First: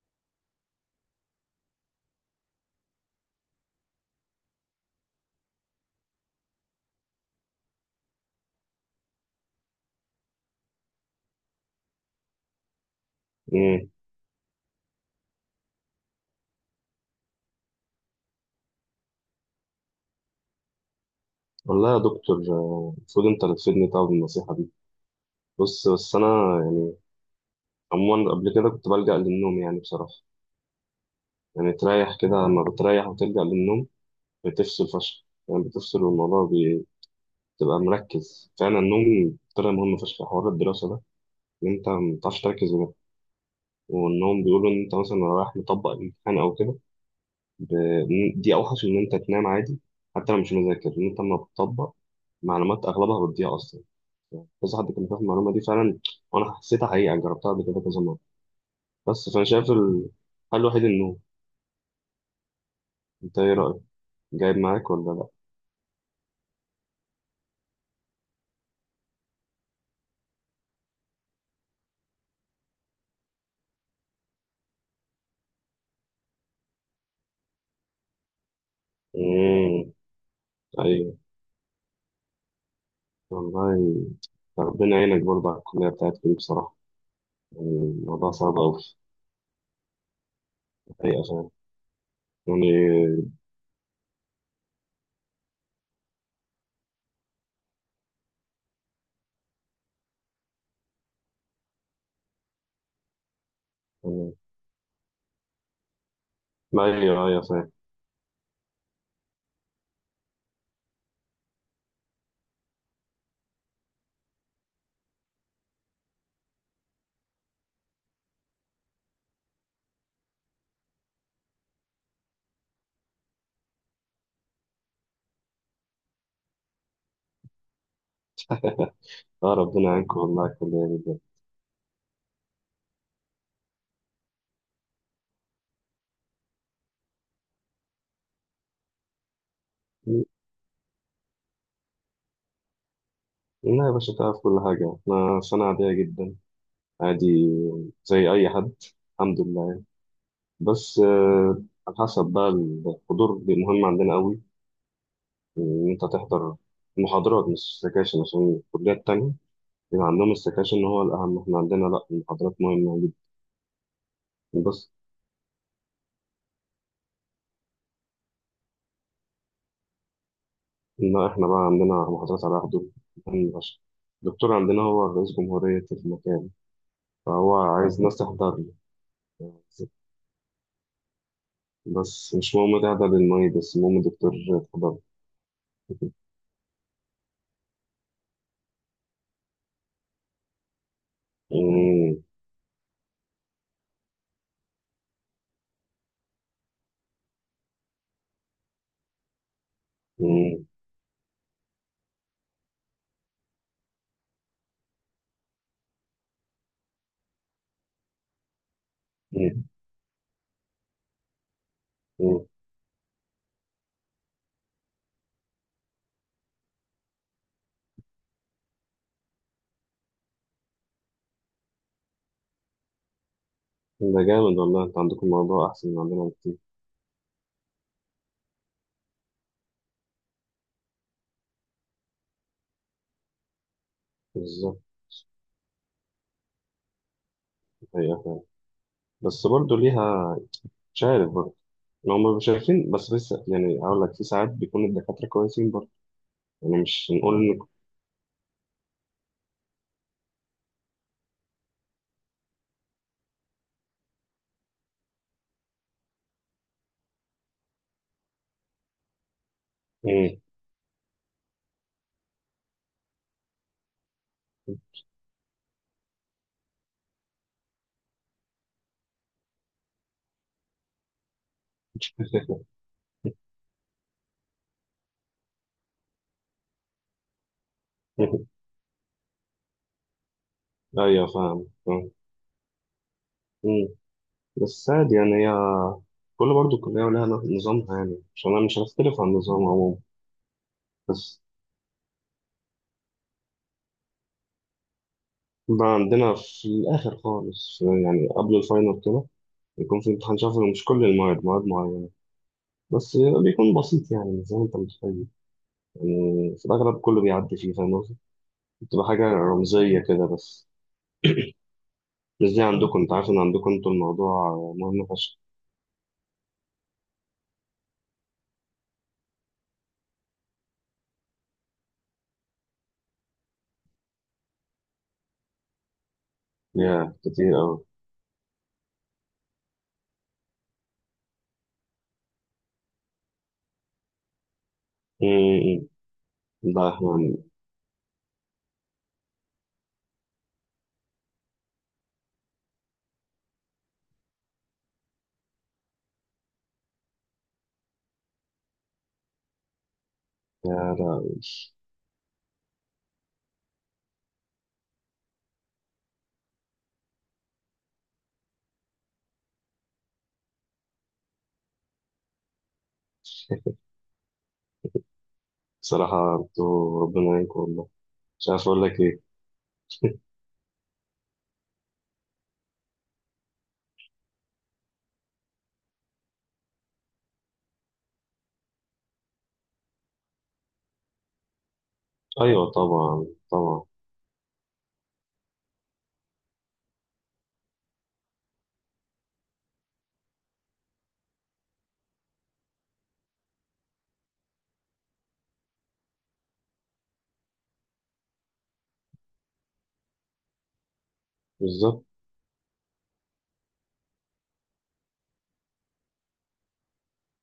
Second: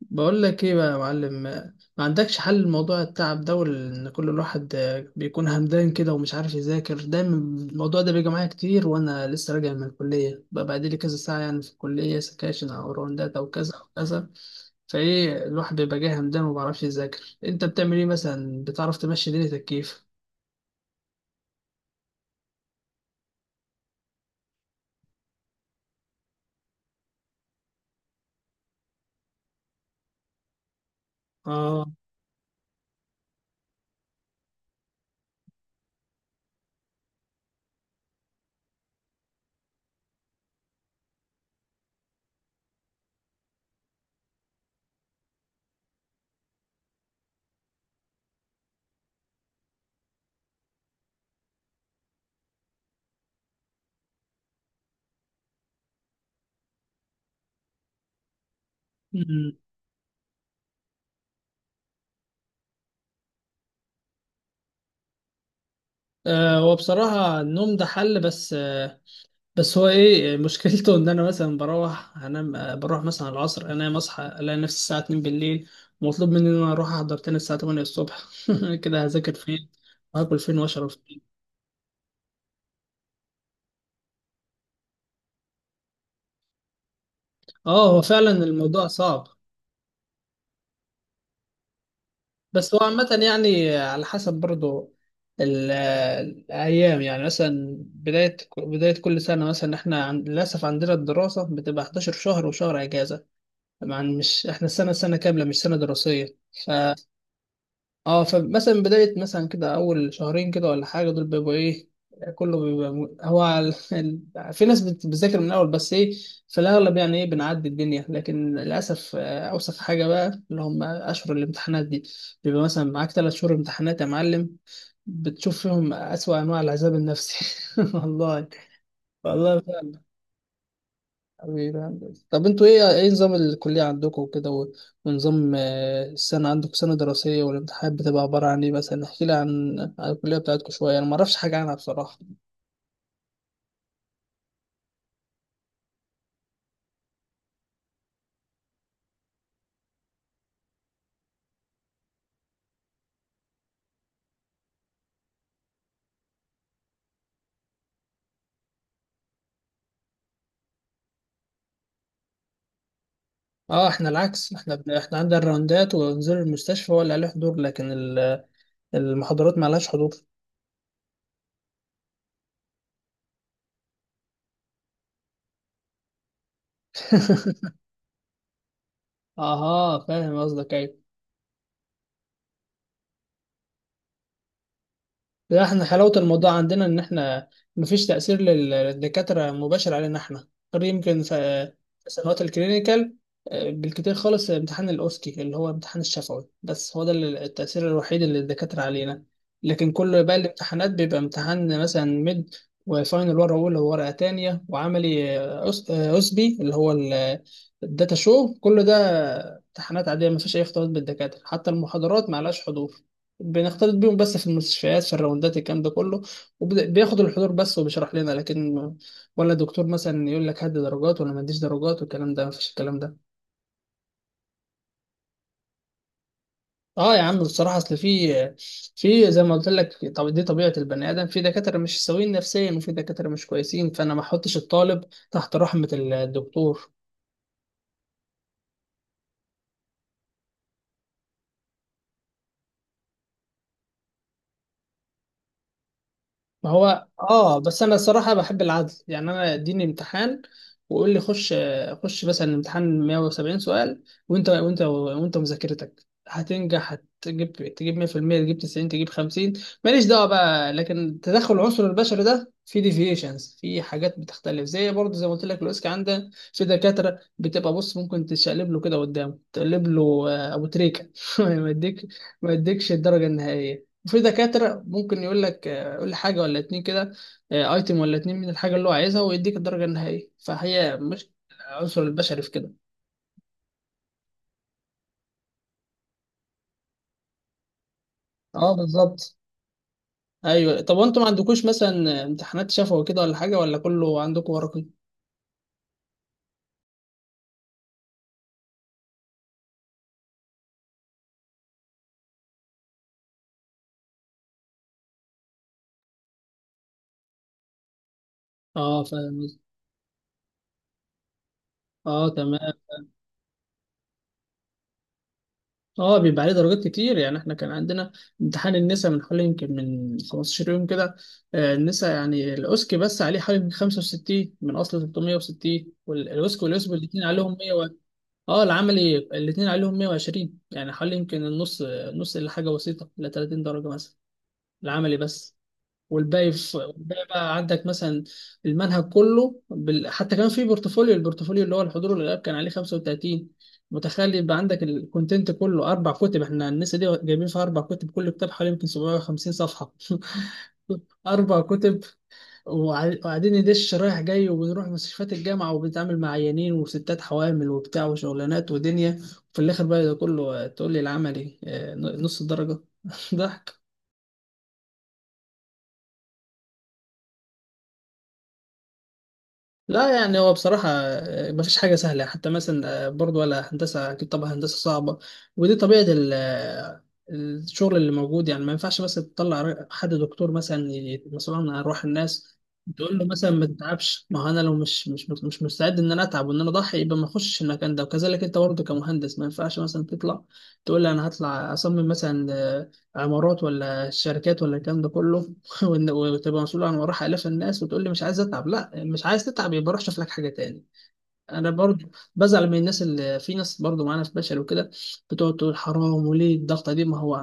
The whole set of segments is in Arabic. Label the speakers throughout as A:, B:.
A: بقول لك ايه بقى يا معلم، ما عندكش حل لموضوع التعب ده وان كل الواحد بيكون همدان كده ومش عارف يذاكر؟ دايما الموضوع ده بيجي معايا كتير وانا لسه راجع من الكليه بقى بعد لي كذا ساعه، يعني في الكليه سكاشن او راوندات او كذا او
B: امم
A: كذا. فايه، الواحد بيبقى جاي همدان وما بيعرفش يذاكر. انت بتعمل ايه مثلا، بتعرف تمشي دنيتك كيف؟
B: والله يا دكتور، المفروض انت اللي تفيدني طبعا بالنصيحه دي. بص، بس انا، يعني، عموما قبل كده كنت بلجأ للنوم، يعني بصراحه. يعني
A: اه.
B: تريح كده لما بتريح وتلجأ للنوم بتفصل فشخ، يعني بتفصل، والموضوع بتبقى مركز فعلا. النوم طلع مهم فشخ في حوار الدراسه ده، ان انت ما بتعرفش تركز بجد. والنوم بيقولوا ان انت مثلا لو رايح مطبق الامتحان او كده، دي اوحش من ان انت تنام عادي حتى لو مش مذاكر. ان انت لما بتطبق معلومات اغلبها بتضيع اصلا، كذا حد كان بياخد المعلومه دي فعلا، وانا حسيتها حقيقه، يعني جربتها قبل كده كذا مره. بس فانا
A: أمم.
B: شايف الحل الوحيد النوم. انت ايه رايك؟ جايب معاك ولا لا؟
A: آه، هو بصراحة النوم ده حل، بس بس هو ايه مشكلته ان انا مثلا بروح انام، بروح مثلا على العصر انام، اصحى الاقي نفسي الساعه 2 بالليل ومطلوب مني ان انا اروح احضر تاني الساعه 8 الصبح. كده هذاكر فين
B: امم
A: وهاكل فين واشرب
B: ايوه،
A: فين؟
B: والله ربنا يعينك برضه على الكليه بتاعتك دي بصراحه. يعني
A: اه هو فعلا
B: الموضوع صعب قوي،
A: الموضوع صعب.
B: حقيقه فعلا،
A: بس هو عامه
B: يعني.
A: يعني على حسب برضو ال- الايام، يعني مثلا بدايه كل سنه مثلا احنا للاسف عندنا الدراسه بتبقى 11 شهر وشهر اجازه. طبعا
B: آه،
A: مش احنا السنه سنه كامله مش سنه دراسيه.
B: ما ايوه ايوه فاهم.
A: اه فمثلا بداية مثلا كده أول شهرين كده ولا حاجة دول بيبقوا إيه، كله بيبقى في ناس بتذاكر من الأول، بس إيه في الأغلب يعني إيه بنعدي الدنيا، لكن للأسف أوسخ حاجة بقى اللي هم أشهر الامتحانات دي، بيبقى مثلا معاك تلات شهور امتحانات يا معلم، بتشوف فيهم أسوأ أنواع العذاب النفسي. والله.
B: اه،
A: والله.
B: ربنا يعينكم والله على الكليه دي بجد.
A: حبيبي يا هندسة. طب انتوا ايه نظام الكلية عندكم وكده ونظام، السنة عندكم سنة دراسية والامتحانات بتبقى عبارة عن ايه؟ مثلا احكي لي عن الكلية بتاعتكم شوية، انا ما اعرفش حاجة عنها بصراحة.
B: لا يا باشا، تعرف كل حاجه، انا سنه عاديه جدا. عادي زي اي حد، الحمد لله. بس، على حسب بقى. الحضور مهم عندنا قوي، إن أنت تحضر محاضرات مش سكاشن، عشان الكليات التانية بيبقى عندهم السكاشن هو الأهم، إحنا عندنا لأ، المحاضرات مهمة جدا.
A: اه احنا العكس،
B: بس
A: احنا عندنا الراوندات ونزور المستشفى ولا عليه حضور، لكن المحاضرات ما لهاش حضور.
B: إن إحنا بقى عندنا محاضرات على حضور مهم فشخ. الدكتور عندنا هو رئيس جمهورية المكان، فهو عايز ناس تحضر له.
A: اها فاهم قصدك، ايوه.
B: بس مش مهم تحضر المعيد، بس المهم الدكتور تحضر.
A: لا احنا حلاوة الموضوع عندنا ان احنا مفيش تأثير للدكاترة مباشر علينا احنا، غير يمكن في
B: مم،
A: سنوات الكلينيكال، بالكتير خالص امتحان الاوسكي اللي هو امتحان الشفوي، بس هو ده التأثير الوحيد اللي الدكاترة علينا. لكن كل باقي
B: مم،
A: الامتحانات بيبقى امتحان مثلا ميد وفاينل، ورقة أولى وورقة تانية، وعملي أسبي اللي هو الداتا شو، كل ده
B: مم،
A: امتحانات عادية مفيش أي اختلاط بالدكاترة، حتى المحاضرات
B: مم.
A: معلهاش حضور. بنختلط بيهم بس في المستشفيات في الراوندات الكلام ده كله، وبياخد الحضور بس وبيشرح لنا، لكن ولا دكتور مثلا يقول لك هات درجات ولا ما اديش درجات، والكلام ده مفيش الكلام ده.
B: ده جامد والله، أنت عندكم الموضوع أحسن من عندنا بكتير.
A: اه يا عم بصراحه اصل في زي ما قلت لك، طب دي طبيعه البني ادم، في دكاتره مش سويين نفسيا وفي دكاتره مش كويسين، فانا ما احطش
B: بالظبط،
A: الطالب تحت رحمه الدكتور.
B: هي فعلا، بس برضه ليها، مش عارف برضه، لو ما شايفين بس يعني أقول لك في ساعات بيكون الدكاترة كويسين برضه.
A: ما
B: يعني
A: هو
B: مش نقول
A: اه،
B: إن،
A: بس انا الصراحه بحب العدل، يعني انا اديني امتحان وقول لي خش، خش مثلا الامتحان 170 سؤال وانت مذاكرتك هتنجح، تجيب 100%، تجيب 90، تجيب 50، ماليش دعوه
B: مم.
A: بقى، لكن تدخل العنصر البشري ده في ديفيشنز، في حاجات بتختلف زي برضه زي ما قلت لك الاوسكا، عنده في دكاتره بتبقى بص ممكن تشقلب له كده قدامه تقلب له، ابو تريكه ما يديك ما يديكش الدرجه النهائيه. وفي دكاترة ممكن يقول لك قول لي حاجة ولا اتنين كده، ايتم ولا اتنين من الحاجة اللي هو عايزها ويديك الدرجة النهائية، فهي
B: أيوه،
A: مش
B: فاهم
A: العنصر
B: فاهم.
A: البشري في كده.
B: مم. بس عادي يعني، هي كل برضه كلية ولها نظامها، يعني عشان أنا
A: اه
B: مش هختلف عن
A: بالظبط.
B: النظام عموما.
A: ايوه طب وانتوا ما
B: بس
A: عندكوش مثلا امتحانات شفوي كده ولا حاجة، ولا كله عندكم ورقي؟
B: بقى عندنا في الآخر خالص، يعني قبل الفاينل كده بيكون في امتحان شفوي، مش كل المواد، مواد معينة بس، بيكون بسيط يعني مش زي ما أنت متخيل. يعني في الأغلب كله بيعدي فيه، فاهم.
A: اه
B: بتبقى حاجة
A: فاهم قصدك.
B: رمزية كده بس،
A: اه
B: مش زي
A: تمام.
B: عندكم، أنت عارف إن عندكم أنتوا الموضوع مهم فشخ.
A: اه بيبقى عليه درجات كتير، يعني احنا كان عندنا امتحان النساء من حوالي يمكن من 15 يوم كده، النساء يعني الاوسكي بس عليه حوالي من 65 من اصل 360، والأوسكي واليوسب
B: يا
A: الاثنين عليهم
B: كتير أوي.
A: مية. اه العملي الاثنين عليهم 120، يعني حوالي يمكن النص، نص الا حاجه بسيطه ل 30 درجه مثلا العملي بس.
B: أمم،
A: والباقي في
B: لا إحنا
A: والباقي بقى عندك مثلا المنهج كله حتى كان في البورتفوليو اللي هو الحضور والغياب كان عليه 35. متخيل يبقى عندك الكونتنت كله اربع كتب، احنا الناس دي جايبين فيها اربع كتب، كل كتاب حوالي يمكن 750 صفحه.
B: يا لا.
A: اربع كتب. وقاعدين ندش رايح جاي، وبنروح مستشفيات الجامعة وبنتعامل مع عيانين وستات حوامل وبتاع وشغلانات ودنيا، وفي الآخر بقى ده كله، تقول لي العملي نص الدرجة. ضحك.
B: بصراحة أنتوا ربنا يعينكم والله، مش عارف أقول لك إيه.
A: لا يعني هو بصراحة مفيش حاجة سهلة، حتى مثلا برضو ولا هندسة أكيد طبعا هندسة صعبة، ودي طبيعة الشغل اللي موجود، يعني ما ينفعش مثلا تطلع حد دكتور مثلا مسؤول عن أرواح الناس،
B: أيوة
A: تقول له
B: طبعا
A: مثلا ما
B: طبعا.
A: تتعبش، ما هو أنا لو مش مستعد إن أنا أتعب وإن أنا أضحي يبقى ما أخشش المكان ده. وكذلك أنت برضه كمهندس ما ينفعش مثلا تطلع تقول لي أنا هطلع أصمم مثلا عمارات ولا شركات ولا الكلام ده كله، وتبقى مسؤول عن وراح آلاف الناس وتقول لي مش عايز أتعب، لا مش عايز تتعب يبقى روح شوف لك حاجة تاني. انا
B: بالظبط.
A: برضو بزعل من الناس اللي، في ناس برضو معانا في بشر وكده، بتقعد تقول حرام وليه الضغطه دي، ما هو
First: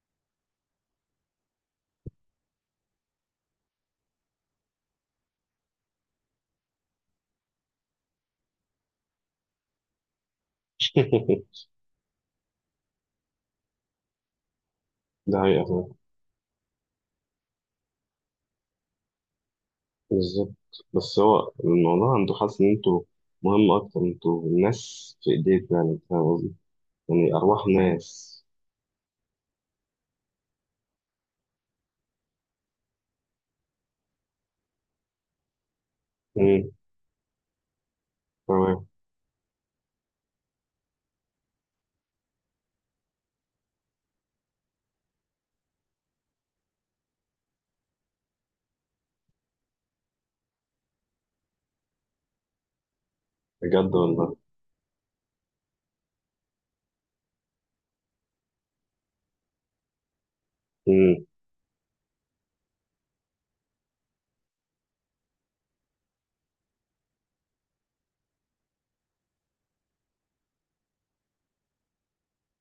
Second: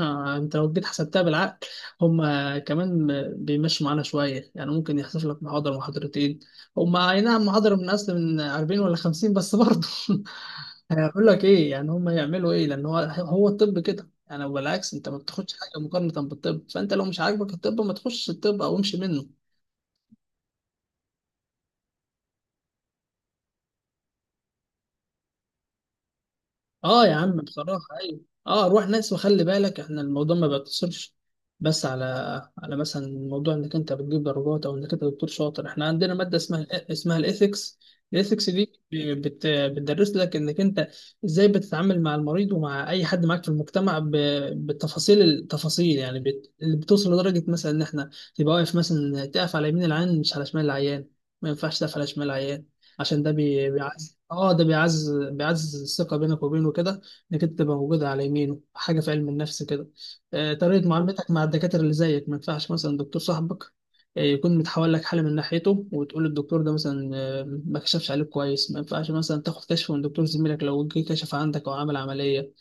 A: انت لو جيت حسبتها بالعقل، هم كمان بيمشوا معانا شويه، يعني ممكن يحصل لك محاضره محاضرتين، هم اي نعم محاضره من اصل من 40 ولا 50 بس برضو. هيقول لك ايه يعني هم يعملوا ايه؟ لان هو الطب كده يعني، بالعكس انت ما
B: ده
A: بتاخدش
B: حقيقة
A: حاجه
B: فعلا.
A: مقارنه بالطب، فانت لو مش عاجبك الطب ما تخش الطب او امشي منه.
B: بالظبط. بس هو الموضوع عنده، حاسس إن أنتوا مهم أكتر، أنتوا الناس في إيديكم، يعني فاهم قصدي؟
A: اه يا
B: يعني
A: عم
B: أرواح
A: بصراحة ايوه.
B: ناس.
A: اه روح ناس، وخلي بالك احنا الموضوع ما بيقتصرش بس على مثلا موضوع انك انت بتجيب درجات، او انك انت دكتور شاطر. احنا عندنا مادة اسمها
B: أمم،
A: اسمها الايثكس. الايثكس دي
B: تمام.
A: بتدرس لك انك انت ازاي بتتعامل مع المريض ومع اي حد معاك في المجتمع بالتفاصيل، يعني اللي بتوصل لدرجة مثلا ان احنا تبقى واقف، مثلا تقف على يمين العيان مش على شمال العيان، ما ينفعش تقف على شمال العيان، عشان ده بي-
B: بجد
A: بيعزز
B: والله.
A: اه ده بيعزز بيعزز الثقة بينك وبينه كده، انك انت تبقى موجود على يمينه، حاجة في علم النفس كده. طريقة
B: أمم،
A: معاملتك مع الدكاترة اللي زيك، ما ينفعش مثلا دكتور صاحبك يكون متحول لك حالة من ناحيته وتقول الدكتور ده مثلا ما كشفش عليك كويس، ما ينفعش مثلا تاخد كشف من دكتور زميلك لو جه كشف عندك او عمل عملية،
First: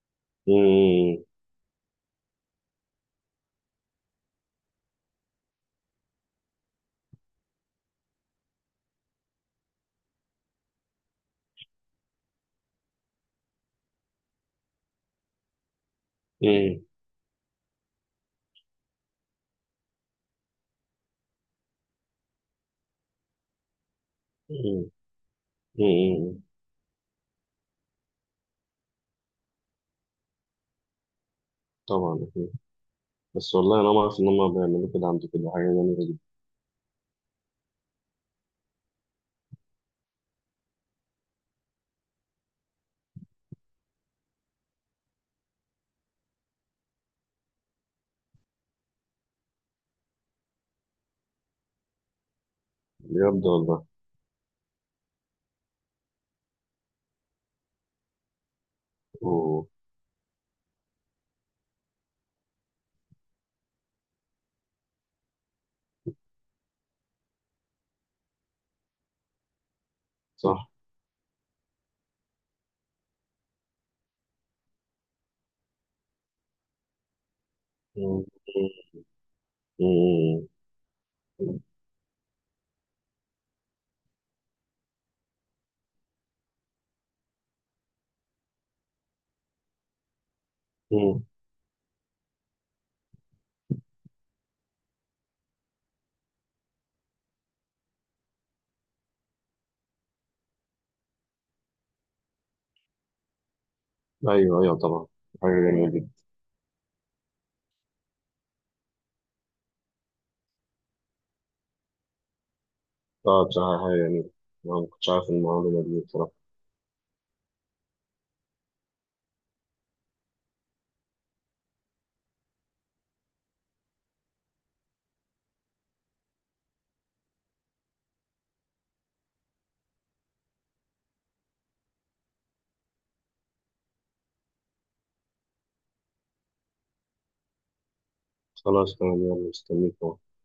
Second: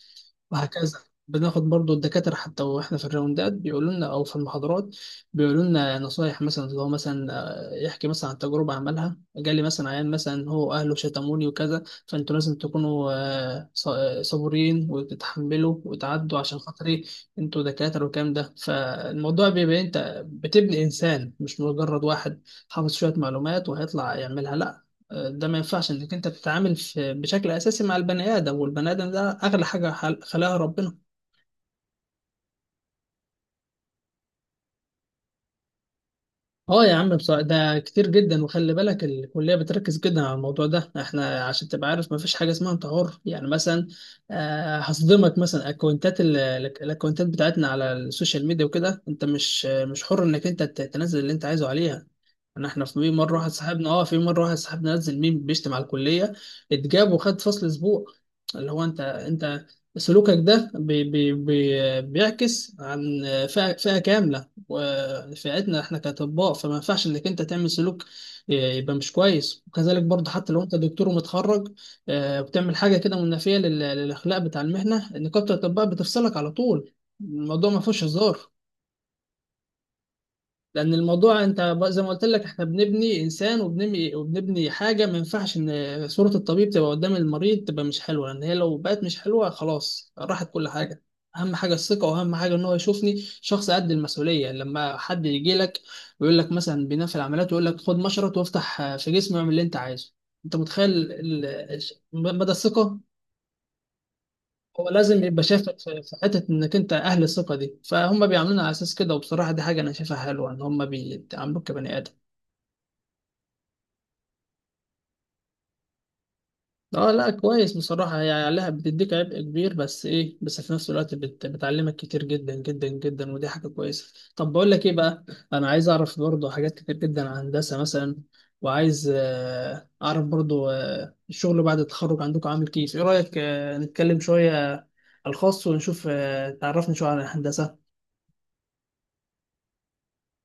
A: وهكذا.
B: أمم،
A: بناخد برضو الدكاترة، حتى واحنا في الراوندات بيقولوا لنا او في المحاضرات بيقولوا لنا نصايح، مثلا اللي هو مثلا يحكي مثلا عن تجربة عملها، جالي مثلا عيان مثلا هو اهله شتموني وكذا، فانتوا لازم تكونوا صبورين وتتحملوا وتعدوا عشان
B: أمم،
A: خاطري، انتوا دكاترة، والكلام ده. فالموضوع بيبقى إيه؟ انت بتبني انسان، مش مجرد واحد حافظ شوية معلومات وهيطلع يعملها، لا.
B: أمم.
A: ده ما ينفعش، انك انت
B: امم
A: بتتعامل في بشكل اساسي مع البني ادم، والبني ادم ده اغلى حاجه خلقها ربنا.
B: طبعا أكيد. بس والله انا ما اعرف ان هم بيعملوا كده، عندي كده حاجه جميله.
A: اه يا عم بصراحة ده كتير جدا، وخلي بالك الكلية بتركز جدا على الموضوع ده احنا، عشان تبقى عارف ما فيش حاجة اسمها انت حر، يعني مثلا هصدمك مثلا اكونتات الاكونتات بتاعتنا على السوشيال ميديا وكده، انت مش حر انك انت تنزل اللي انت عايزه عليها. انا احنا في مرة
B: بجد
A: واحد
B: والله.
A: صاحبنا اه في مرة واحد صاحبنا نزل ميم بيشتم على الكلية، اتجاب وخد فصل اسبوع، اللي هو انت
B: أوه.
A: سلوكك ده بي بي بي بيعكس عن فئة كاملة، ونفعتنا احنا كاطباء، فما ينفعش انك انت تعمل سلوك يبقى مش كويس. وكذلك برضه حتى لو
B: صح.
A: انت دكتور ومتخرج بتعمل حاجه كده منافيه للاخلاق بتاع المهنه، نقابه الاطباء بتفصلك على طول، الموضوع ما فيهوش
B: مم.
A: هزار.
B: مم.
A: لان الموضوع انت زي ما قلت لك احنا بنبني انسان، وبنبني وبنبني حاجه، ما ينفعش ان صوره الطبيب تبقى قدام المريض تبقى مش حلوه، لان هي لو بقت مش حلوه خلاص راحت كل حاجه.
B: مم.
A: اهم حاجه الثقه، واهم حاجه ان هو يشوفني شخص قد المسؤوليه، لما حد يجي لك ويقول لك مثلا بناء في العمليات ويقول لك خد مشرط وافتح في جسمي واعمل اللي انت عايزه، انت متخيل مدى الثقه؟
B: ايوه ايوه
A: هو
B: طبعا.
A: لازم يبقى
B: حاجه
A: شافك
B: جميله
A: في
B: جدا.
A: في حتة إنك أنت أهل الثقة دي، فهم بيعاملونا على أساس كده، وبصراحة دي حاجة أنا شايفها حلوة إن هم بيعاملوك كبني آدم.
B: اه بصراحه حاجه جميله. أنا ما كنتش عارف المعلومه دي بصراحه.
A: اه لا كويس بصراحة، هي عليها بتديك عبء كبير بس ايه، بس في نفس الوقت بتعلمك كتير جدا جدا جدا، ودي حاجة كويسة. طب بقول لك ايه بقى، انا عايز اعرف برضو حاجات كتير جدا عن هندسة مثلا، وعايز اعرف برضو الشغل بعد التخرج عندكم عامل كيف، ايه رأيك نتكلم شوية على الخاص ونشوف، تعرفني شوية عن الهندسة.
B: خلاص تمام، يلا مستنيك.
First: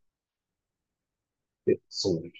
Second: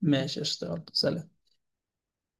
A: ماشي، اشتغل، سلام.
B: أهو.